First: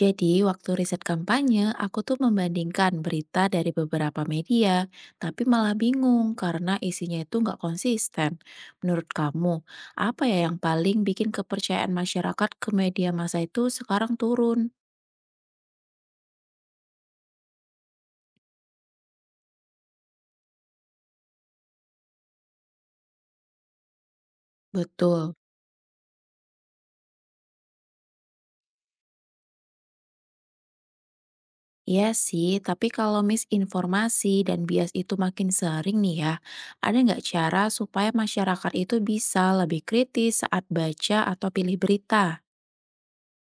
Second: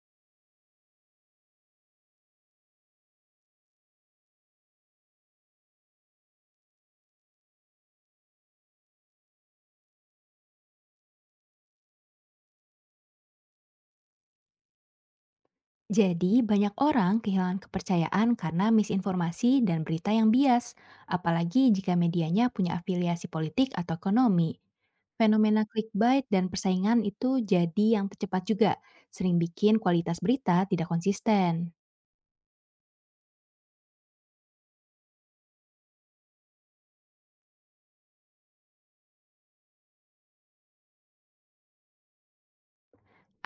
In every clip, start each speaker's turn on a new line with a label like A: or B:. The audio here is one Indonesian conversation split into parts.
A: Jadi, waktu riset kampanye, aku tuh membandingkan berita dari beberapa media, tapi malah bingung karena isinya itu nggak konsisten. Menurut kamu, apa ya yang paling bikin kepercayaan masyarakat ke media massa itu sekarang turun?
B: Jadi, banyak orang kehilangan kepercayaan karena misinformasi dan berita yang bias, apalagi jika medianya punya afiliasi politik atau ekonomi.
A: Betul.
B: Fenomena clickbait dan persaingan itu jadi yang tercepat juga, sering bikin kualitas berita tidak konsisten.
A: Iya sih, tapi kalau misinformasi dan bias itu makin sering nih ya, ada nggak cara supaya masyarakat itu bisa lebih kritis saat baca atau pilih berita?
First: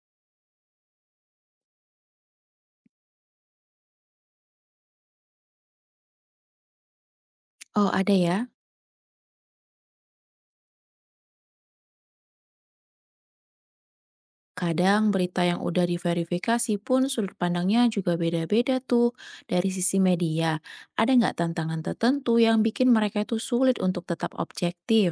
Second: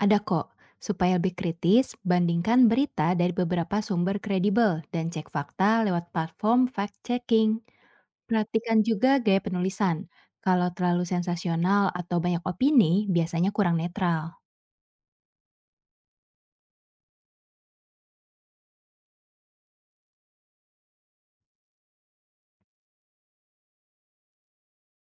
B: Ada kok, supaya lebih kritis, bandingkan berita dari beberapa sumber kredibel dan cek fakta lewat platform fact-checking.
A: Oh, ada ya.
B: Perhatikan juga gaya penulisan. Kalau terlalu sensasional atau banyak opini, biasanya kurang netral.
A: Kadang berita yang udah diverifikasi pun sudut pandangnya juga beda-beda tuh dari sisi media. Ada nggak tantangan tertentu yang bikin mereka itu sulit untuk tetap objektif?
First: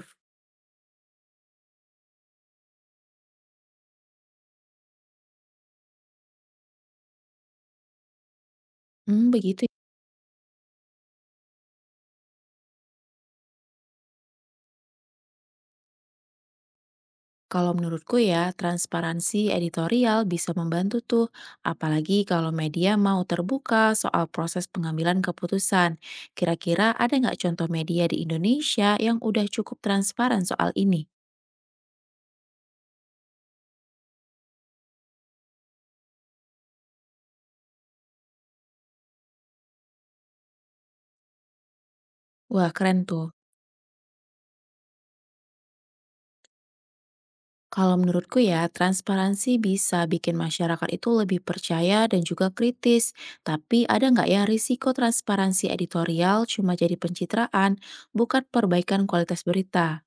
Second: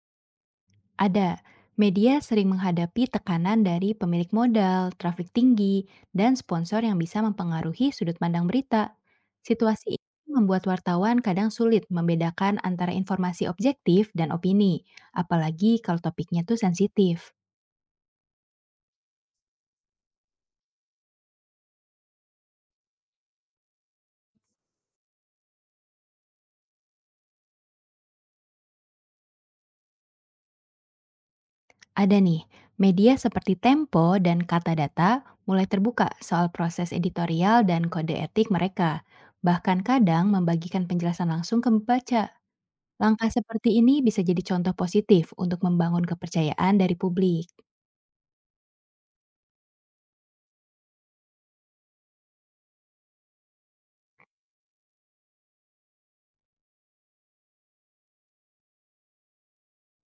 B: Ada, media sering menghadapi tekanan dari pemilik modal, trafik tinggi, dan sponsor yang bisa mempengaruhi sudut pandang berita.
A: Hmm, begitu, ya.
B: Situasi ini membuat wartawan kadang sulit membedakan antara informasi objektif dan opini, apalagi kalau topiknya tuh sensitif.
A: Kalau menurutku ya, transparansi editorial bisa membantu tuh, apalagi kalau media mau terbuka soal proses pengambilan keputusan. Kira-kira ada nggak contoh media di Indonesia yang udah cukup transparan soal ini?
B: Ada nih, media seperti Tempo dan Kata Data mulai terbuka soal proses editorial dan kode etik mereka, bahkan kadang membagikan penjelasan langsung ke pembaca.
A: Wah, keren tuh.
B: Langkah seperti ini bisa jadi contoh positif untuk membangun kepercayaan dari publik.
A: Kalau menurutku ya, transparansi bisa bikin masyarakat itu lebih percaya dan juga kritis. Tapi ada nggak ya risiko transparansi editorial cuma jadi pencitraan, bukan perbaikan kualitas berita?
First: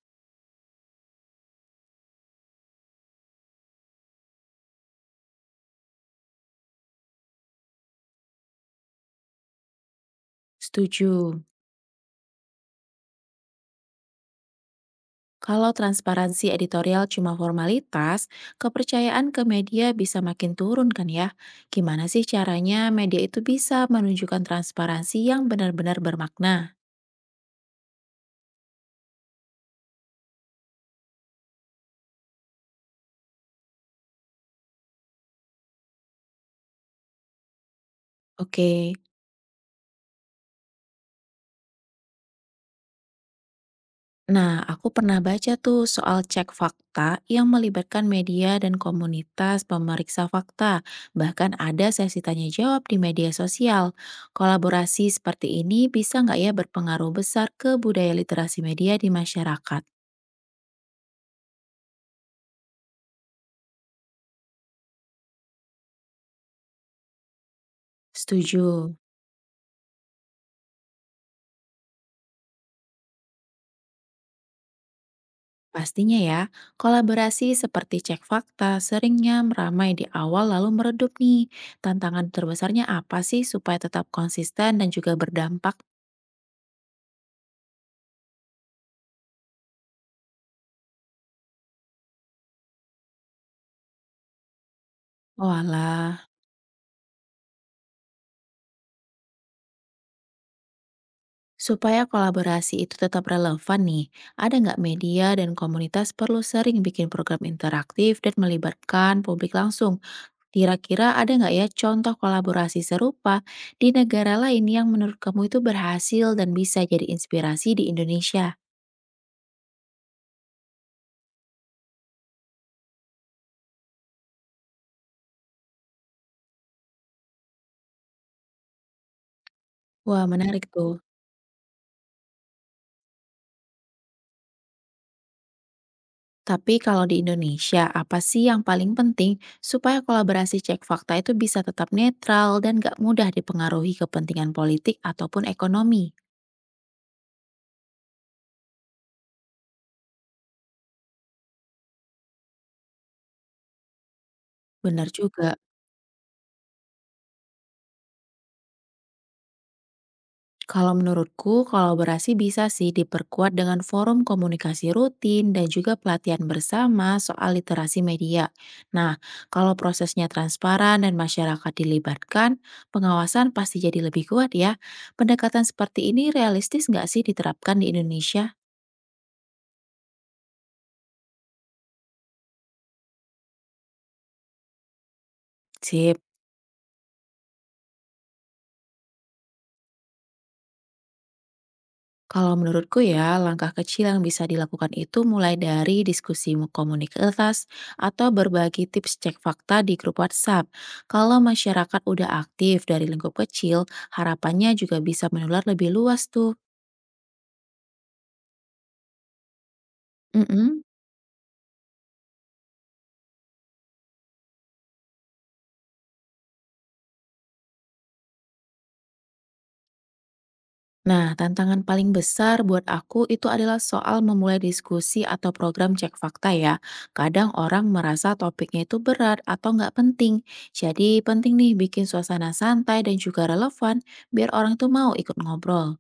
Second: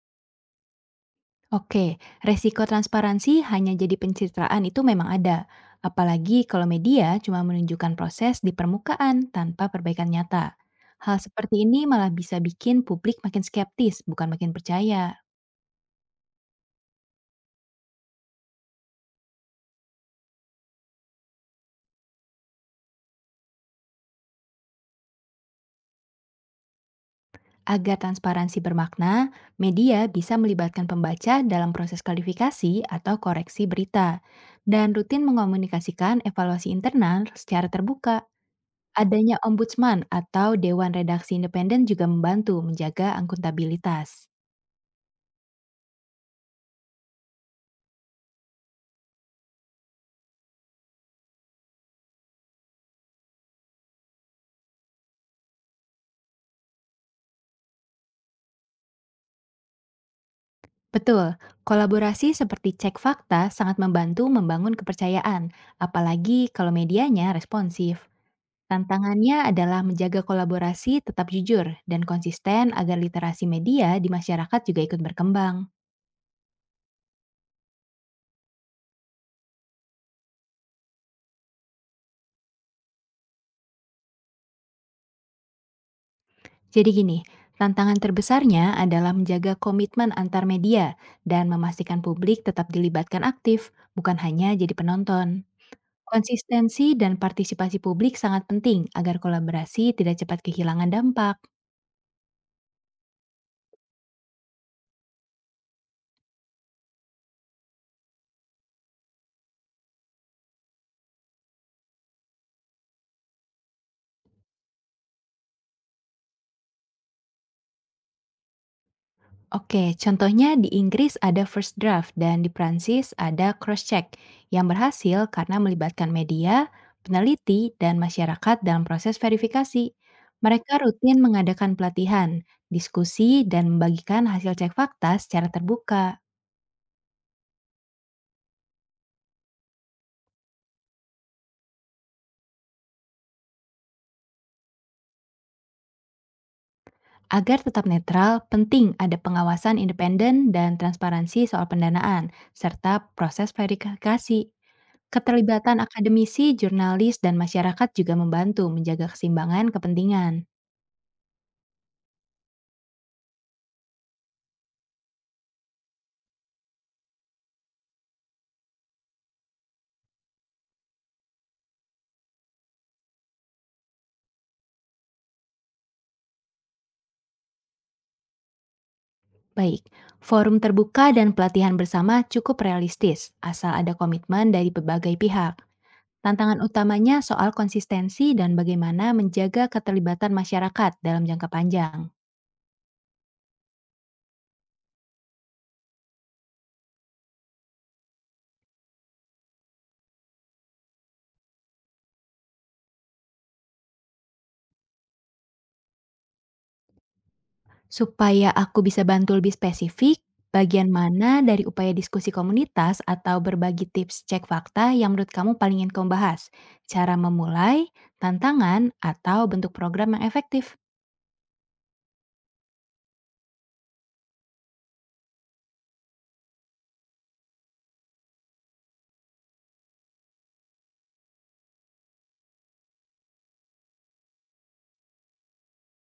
B: Oke, resiko transparansi hanya jadi pencitraan itu memang ada, apalagi kalau media cuma menunjukkan proses di permukaan tanpa perbaikan nyata. Hal
A: Setuju.
B: seperti ini malah bisa bikin publik makin skeptis, bukan makin percaya.
A: Kalau transparansi editorial cuma formalitas, kepercayaan ke media bisa makin turun kan ya? Gimana sih caranya media itu bisa menunjukkan transparansi yang benar-benar bermakna?
B: Agar transparansi bermakna, media bisa melibatkan pembaca dalam proses klarifikasi atau koreksi berita, dan rutin mengomunikasikan evaluasi internal secara terbuka.
A: Oke.
B: Adanya ombudsman atau dewan redaksi independen juga membantu menjaga akuntabilitas.
A: Nah, aku pernah baca tuh soal cek fakta yang melibatkan media dan komunitas pemeriksa fakta. Bahkan ada sesi tanya jawab di media sosial. Kolaborasi seperti ini bisa nggak ya berpengaruh besar ke budaya literasi media di masyarakat?
B: Betul, kolaborasi seperti cek fakta sangat membantu membangun kepercayaan, apalagi kalau medianya responsif.
A: Setuju.
B: Tantangannya adalah menjaga kolaborasi tetap jujur dan konsisten agar literasi media di masyarakat juga ikut berkembang.
A: Pastinya ya, kolaborasi seperti cek fakta seringnya meramai di awal lalu meredup nih. Tantangan terbesarnya apa sih supaya tetap konsisten dan juga berdampak?
B: Jadi gini, tantangan terbesarnya adalah menjaga komitmen antar media dan memastikan publik tetap dilibatkan aktif, bukan hanya jadi penonton.
A: Walah.
B: Konsistensi dan partisipasi publik sangat penting agar kolaborasi tidak cepat kehilangan dampak.
A: Supaya kolaborasi itu tetap relevan nih, ada nggak media dan komunitas perlu sering bikin program interaktif dan melibatkan publik langsung? Kira-kira ada nggak ya contoh kolaborasi serupa di negara lain yang menurut kamu itu berhasil dan bisa jadi inspirasi di Indonesia?
B: Oke, contohnya di Inggris ada first draft dan di Prancis ada cross-check yang berhasil karena melibatkan media, peneliti, dan masyarakat dalam proses verifikasi.
A: Wah, menarik
B: Mereka
A: tuh.
B: rutin mengadakan pelatihan, diskusi, dan membagikan hasil cek fakta secara terbuka.
A: Tapi kalau di Indonesia, apa sih yang paling penting supaya kolaborasi cek fakta itu bisa tetap netral dan nggak mudah dipengaruhi kepentingan politik ataupun ekonomi?
B: Agar tetap netral, penting ada pengawasan independen dan transparansi soal pendanaan, serta proses verifikasi.
A: Benar juga.
B: Keterlibatan akademisi, jurnalis, dan masyarakat juga membantu menjaga keseimbangan kepentingan.
A: Kalau menurutku, kolaborasi bisa sih diperkuat dengan forum komunikasi rutin dan juga pelatihan bersama soal literasi media. Nah, kalau prosesnya transparan dan masyarakat dilibatkan, pengawasan pasti jadi lebih kuat ya. Pendekatan seperti ini realistis nggak sih diterapkan di Indonesia?
B: Baik, forum terbuka dan pelatihan bersama cukup realistis, asal ada komitmen dari berbagai pihak.
A: Sip.
B: Tantangan utamanya soal konsistensi dan bagaimana menjaga keterlibatan masyarakat dalam jangka panjang.
A: Kalau menurutku ya, langkah kecil yang bisa dilakukan itu mulai dari komunitas atau berbagi tips cek fakta di grup WhatsApp. Kalau masyarakat udah aktif dari lingkup kecil, harapannya juga bisa menular lebih luas tuh.
B: Supaya aku bisa bantu lebih spesifik,
A: Mm-mm.
B: bagian mana dari upaya diskusi komunitas atau berbagi tips cek fakta yang menurut kamu paling ingin kamu bahas? Cara memulai, tantangan, atau bentuk program yang efektif?
A: Nah, tantangan paling besar buat aku itu adalah soal memulai diskusi atau program cek fakta ya. Kadang orang merasa topiknya itu berat atau nggak penting. Jadi penting nih bikin suasana santai dan juga relevan biar orang itu mau ikut ngobrol.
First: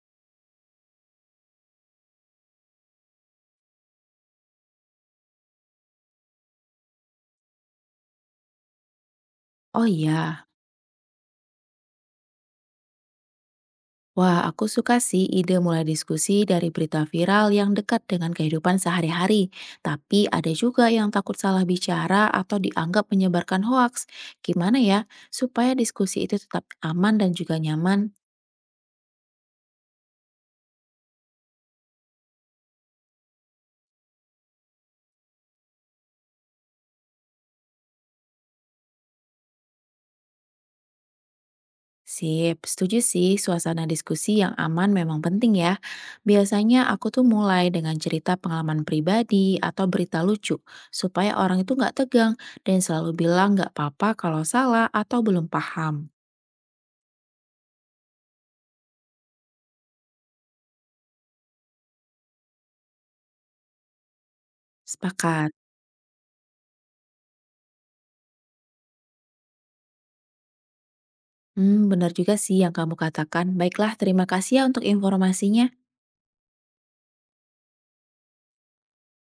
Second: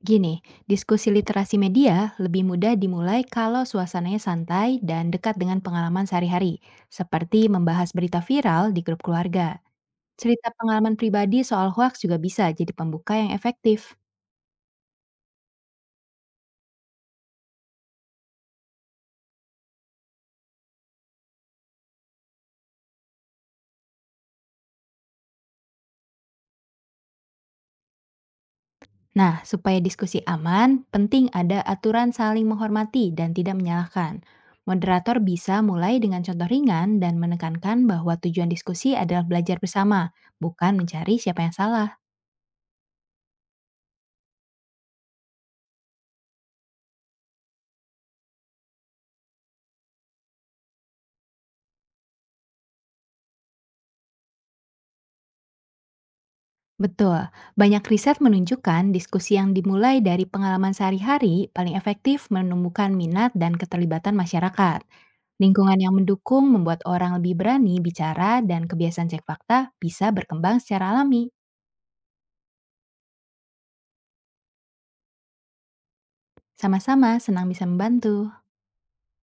B: Gini, diskusi literasi media lebih mudah dimulai kalau suasananya santai dan dekat dengan pengalaman sehari-hari, seperti membahas berita viral di grup keluarga.
A: Oh iya.
B: Cerita pengalaman pribadi soal hoaks juga bisa jadi pembuka yang efektif.
A: Wah, aku suka sih ide mulai diskusi dari berita viral yang dekat dengan kehidupan sehari-hari. Tapi ada juga yang takut salah bicara atau dianggap menyebarkan hoaks. Gimana ya supaya diskusi itu tetap aman dan juga nyaman?
B: Nah, supaya diskusi aman, penting ada aturan saling menghormati dan tidak menyalahkan. Moderator bisa mulai dengan contoh ringan dan menekankan bahwa tujuan diskusi adalah belajar bersama, bukan mencari siapa yang salah.
A: Sip, setuju sih suasana diskusi yang aman memang penting ya. Biasanya aku tuh mulai dengan cerita pengalaman pribadi atau berita lucu supaya orang itu nggak tegang dan selalu bilang nggak apa-apa kalau salah atau belum paham.
B: Betul, banyak riset menunjukkan diskusi yang dimulai dari pengalaman sehari-hari paling efektif menumbuhkan minat dan keterlibatan masyarakat.
A: Sepakat.
B: Lingkungan yang mendukung membuat orang lebih berani bicara dan kebiasaan cek fakta bisa berkembang secara alami.
A: Hmm, benar juga sih yang kamu katakan. Baiklah, terima kasih ya untuk informasinya.
B: Sama-sama senang bisa membantu.